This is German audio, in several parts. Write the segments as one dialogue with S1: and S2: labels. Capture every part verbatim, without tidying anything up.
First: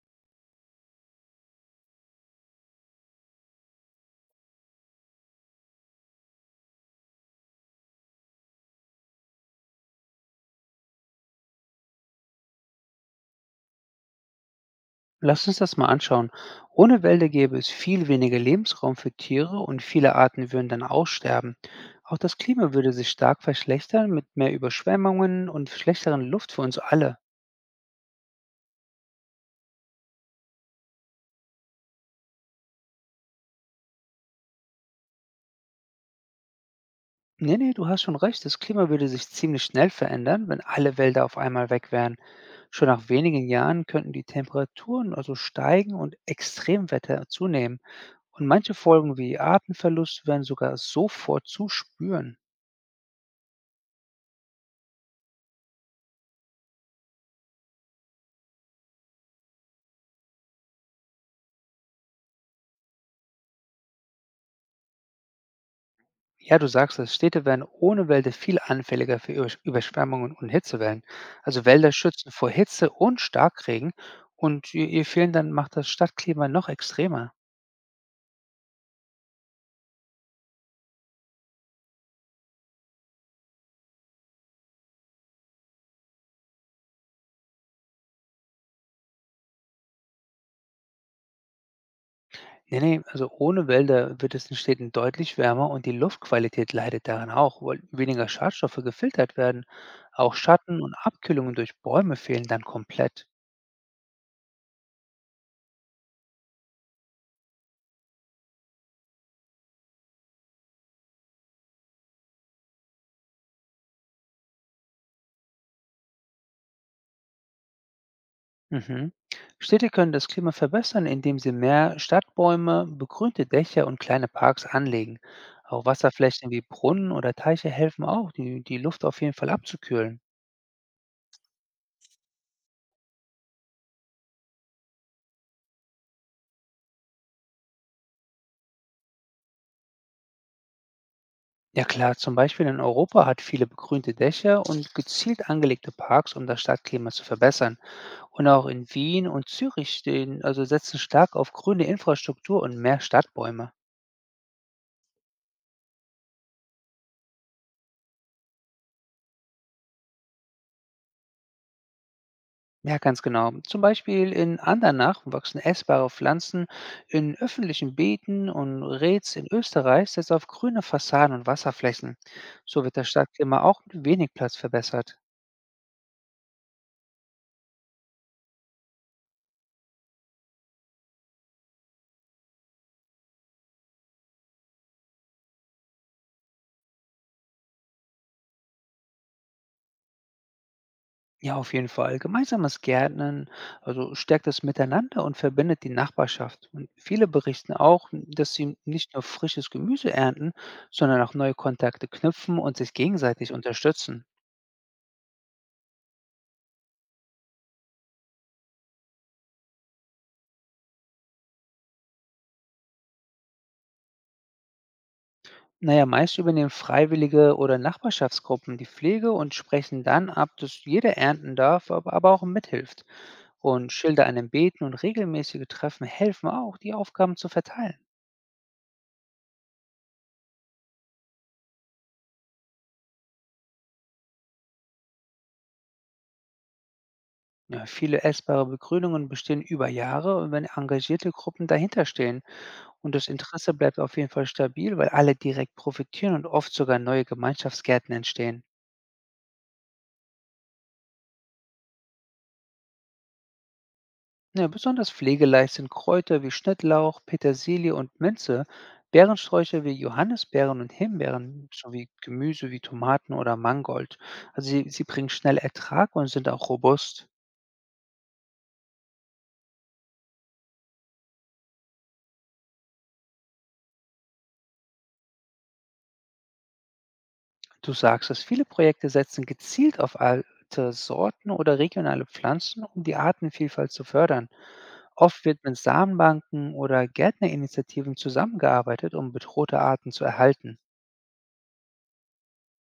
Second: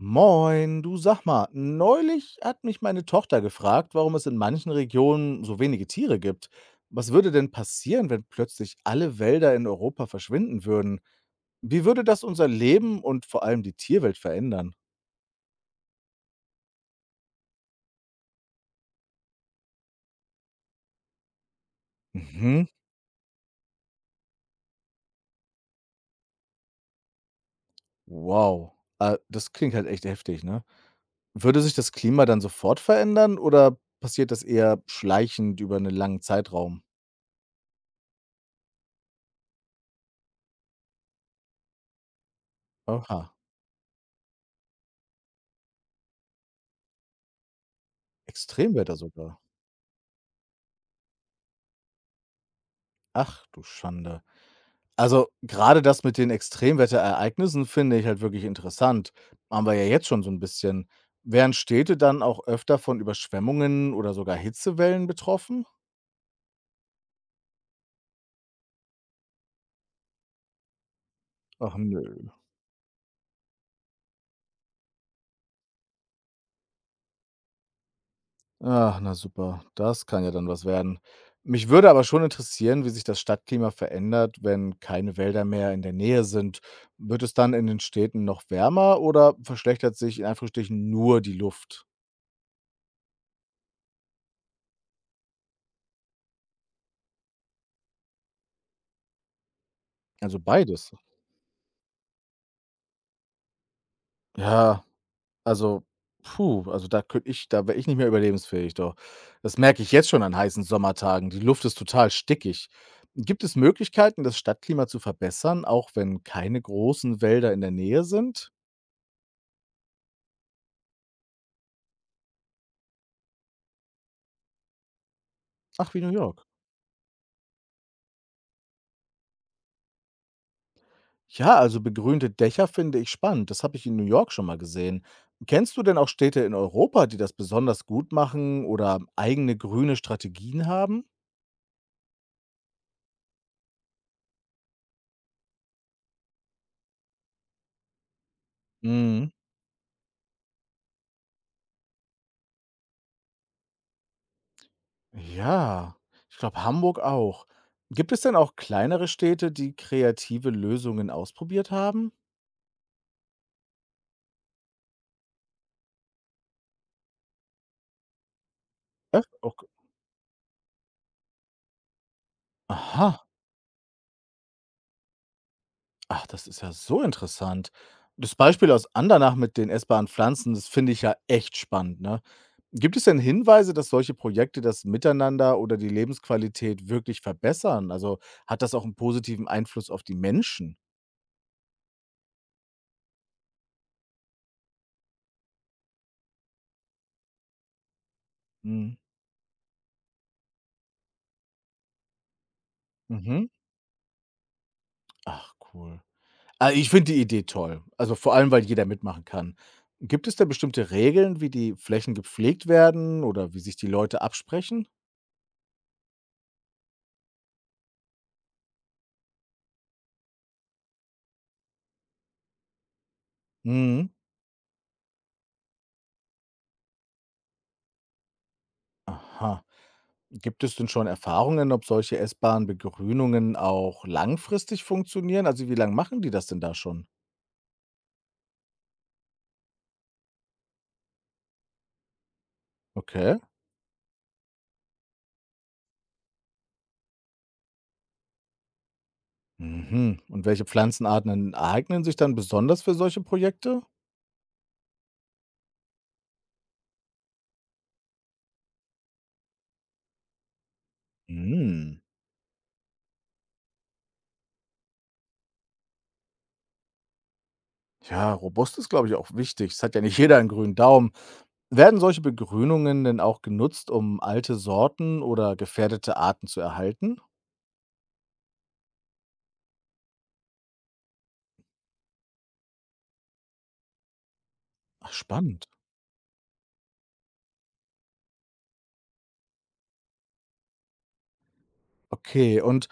S1: Moin, du, sag mal, neulich hat mich meine Tochter gefragt, warum es in manchen Regionen so wenige Tiere gibt. Was würde denn passieren, wenn plötzlich alle Wälder in Europa verschwinden würden? Wie würde das unser Leben und vor allem die Tierwelt verändern?
S2: Lass uns das mal anschauen. Ohne Wälder gäbe es viel weniger Lebensraum für Tiere und viele Arten würden dann aussterben. Auch das
S1: Mhm.
S2: Klima würde sich stark verschlechtern mit mehr Überschwemmungen und schlechteren Luft für uns alle.
S1: Wow. Äh, das klingt halt echt heftig, ne? Würde sich das Klima dann sofort verändern oder passiert das eher schleichend über einen langen Zeitraum?
S2: Nee, nee, du hast schon recht. Das Klima würde sich ziemlich schnell verändern, wenn alle Wälder auf einmal weg wären. Schon nach
S1: Aha.
S2: wenigen Jahren könnten die Temperaturen also steigen und Extremwetter zunehmen. Und manche
S1: Extremwetter
S2: Folgen
S1: sogar.
S2: wie Artenverlust wären sogar sofort zu spüren.
S1: Ach du Schande. Also, gerade das mit den Extremwetterereignissen finde ich halt wirklich interessant. Haben wir ja jetzt schon so ein bisschen. Wären Städte dann auch öfter von Überschwemmungen oder sogar Hitzewellen betroffen?
S2: Ja, du sagst es, Städte werden ohne Wälder viel anfälliger für Übersch- Überschwemmungen und Hitzewellen. Also
S1: Ach
S2: Wälder
S1: nö.
S2: schützen vor Hitze und Starkregen und ihr, ihr Fehlen dann macht das Stadtklima noch extremer.
S1: Ach, na super, das kann ja dann was werden. Mich würde aber schon interessieren, wie sich das Stadtklima verändert, wenn keine Wälder mehr in der Nähe sind. Wird es dann in den Städten noch wärmer oder verschlechtert sich in Anführungsstrichen nur die Luft?
S2: Nee, nee, also ohne Wälder wird es in Städten deutlich wärmer und die Luftqualität leidet daran auch, weil weniger Schadstoffe gefiltert werden. Auch
S1: Also,
S2: Schatten
S1: beides.
S2: und Abkühlungen durch Bäume fehlen dann komplett.
S1: Ja. Also, puh, also da könnte ich, da wäre ich nicht mehr überlebensfähig, doch. Das merke ich jetzt schon an heißen Sommertagen. Die Luft ist total stickig. Gibt es Möglichkeiten, das Stadtklima zu verbessern, auch wenn keine großen Wälder in der Nähe sind?
S2: Mhm. Städte können das Klima verbessern, indem sie mehr Stadtbäume, begrünte Dächer und kleine Parks anlegen. Auch
S1: Ach, wie New York.
S2: Wasserflächen wie Brunnen oder Teiche helfen auch, die, die Luft auf jeden Fall abzukühlen.
S1: Ja, also begrünte Dächer finde ich spannend. Das habe ich in New York schon mal gesehen. Kennst du denn auch Städte in Europa, die das besonders gut machen oder eigene grüne Strategien haben?
S2: Ja klar, zum Beispiel in Europa hat viele begrünte Dächer und gezielt angelegte Parks, um das Stadtklima zu verbessern. Und auch in Wien
S1: Mhm.
S2: und Zürich stehen, also setzen stark auf grüne Infrastruktur und mehr Stadtbäume.
S1: Ja, ich glaube Hamburg auch. Gibt es denn auch kleinere Städte, die kreative Lösungen ausprobiert haben?
S2: Ja, ganz genau. Zum Beispiel in Andernach wachsen essbare Pflanzen in öffentlichen Beeten und
S1: Was?
S2: Reetz in
S1: Ok,
S2: Österreich setzt auf grüne Fassaden und Wasserflächen. So wird das
S1: aha,
S2: Stadtklima auch mit wenig Platz verbessert.
S1: ach, das ist ja so interessant. Das Beispiel aus Andernach mit den essbaren Pflanzen, das finde ich ja echt spannend, ne? Gibt es denn Hinweise, dass solche Projekte das Miteinander oder die Lebensqualität wirklich verbessern? Also, hat das auch einen positiven Einfluss auf die Menschen?
S2: Ja, auf jeden Fall. Gemeinsames Gärtnern, also stärkt das Miteinander und verbindet die Nachbarschaft. Und viele berichten auch, dass sie
S1: Mhm.
S2: nicht nur frisches Gemüse ernten, sondern auch neue Kontakte knüpfen und sich
S1: Mhm.
S2: gegenseitig unterstützen.
S1: Ach cool. Ah, ich finde die Idee toll. Also, vor allem, weil jeder mitmachen kann. Gibt es da bestimmte Regeln, wie die Flächen gepflegt werden oder wie sich die Leute absprechen?
S2: Na ja, meist übernehmen Freiwillige oder Nachbarschaftsgruppen die Pflege und sprechen dann ab, dass jeder ernten darf, ab- aber auch mithilft. Und
S1: Mhm.
S2: Schilder an den Beeten und regelmäßige Treffen helfen auch, die Aufgaben zu verteilen.
S1: Aha. Gibt es denn schon Erfahrungen, ob solche essbaren Begrünungen auch langfristig funktionieren? Also, wie lange machen die das denn da schon?
S2: Ja, viele essbare Begrünungen bestehen über Jahre, wenn engagierte Gruppen dahinter stehen. Und das
S1: Okay.
S2: Interesse bleibt auf jeden Fall stabil, weil alle direkt profitieren und oft sogar neue Gemeinschaftsgärten entstehen.
S1: Mhm. Und welche Pflanzenarten eignen sich dann besonders für solche Projekte?
S2: Ja, besonders pflegeleicht sind Kräuter wie Schnittlauch, Petersilie und Minze, Beerensträucher wie Johannisbeeren und Himbeeren
S1: Mhm.
S2: sowie Gemüse wie Tomaten oder Mangold. Also sie, sie bringen schnell Ertrag und sind auch robust.
S1: Ja, robust ist, glaube ich, auch wichtig. Es hat ja nicht jeder einen grünen Daumen. Werden solche Begrünungen denn auch genutzt, um alte Sorten oder gefährdete Arten zu erhalten?
S2: Du sagst dass viele Projekte setzen gezielt auf alte Sorten oder regionale Pflanzen, um die Artenvielfalt zu fördern.
S1: Ach,
S2: Oft wird
S1: spannend.
S2: mit Samenbanken oder Gärtnerinitiativen zusammengearbeitet, um bedrohte Arten zu erhalten.
S1: Okay, und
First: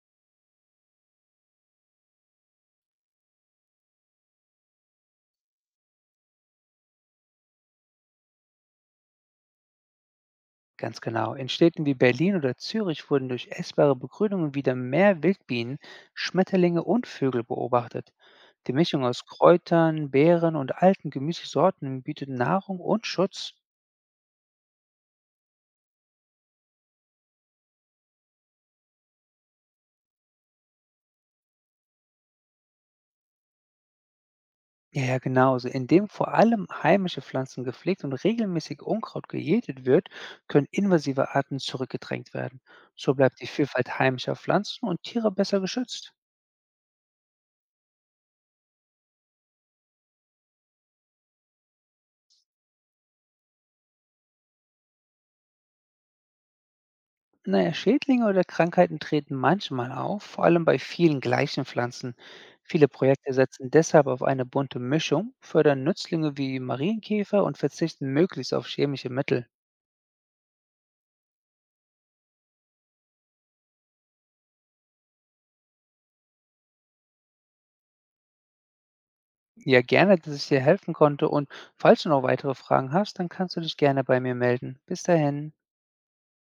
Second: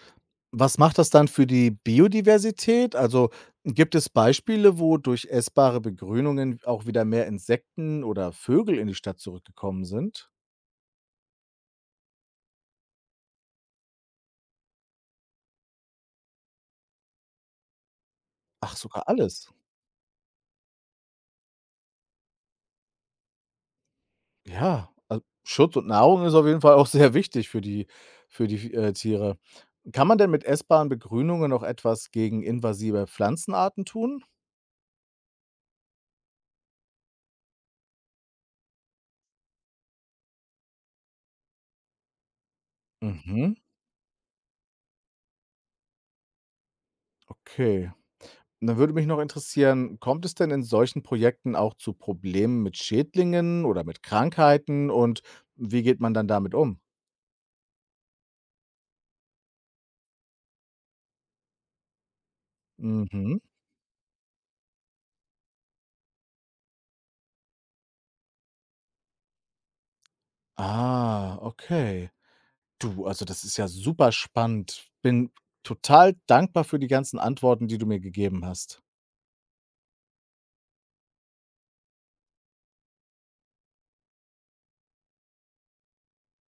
S1: was macht das dann für die Biodiversität? Also gibt es Beispiele, wo durch essbare Begrünungen auch wieder mehr Insekten oder Vögel in die Stadt zurückgekommen sind?
S2: Ganz genau. In Städten wie Berlin oder Zürich wurden durch essbare Begrünungen wieder mehr Wildbienen, Schmetterlinge und Vögel beobachtet. Die
S1: Ach, sogar
S2: Mischung aus
S1: alles.
S2: Kräutern, Beeren und alten Gemüsesorten bietet Nahrung und Schutz.
S1: Ja, also Schutz und Nahrung ist auf jeden Fall auch sehr wichtig für die, für die äh, Tiere. Kann man denn mit essbaren Begrünungen noch etwas gegen invasive Pflanzenarten tun?
S2: Ja, ja, genauso. Indem vor allem heimische Pflanzen gepflegt und regelmäßig Unkraut gejätet wird, können invasive Arten zurückgedrängt werden. So bleibt die
S1: Mhm.
S2: Vielfalt heimischer Pflanzen und Tiere besser geschützt.
S1: Okay. Und dann würde mich noch interessieren, kommt es denn in solchen Projekten auch zu Problemen mit Schädlingen oder mit Krankheiten und wie geht man dann damit um?
S2: Naja, Schädlinge oder Krankheiten treten manchmal auf, vor allem bei vielen gleichen Pflanzen. Viele Projekte
S1: Mhm.
S2: setzen deshalb auf eine bunte Mischung, fördern Nützlinge wie Marienkäfer und verzichten möglichst auf chemische Mittel.
S1: Ah, okay. Du, also das ist ja super spannend. Bin total dankbar für die ganzen Antworten, die du mir gegeben hast.
S2: Ja, gerne, dass ich dir helfen konnte und falls du noch weitere Fragen hast, dann kannst du dich gerne bei mir melden. Bis dahin.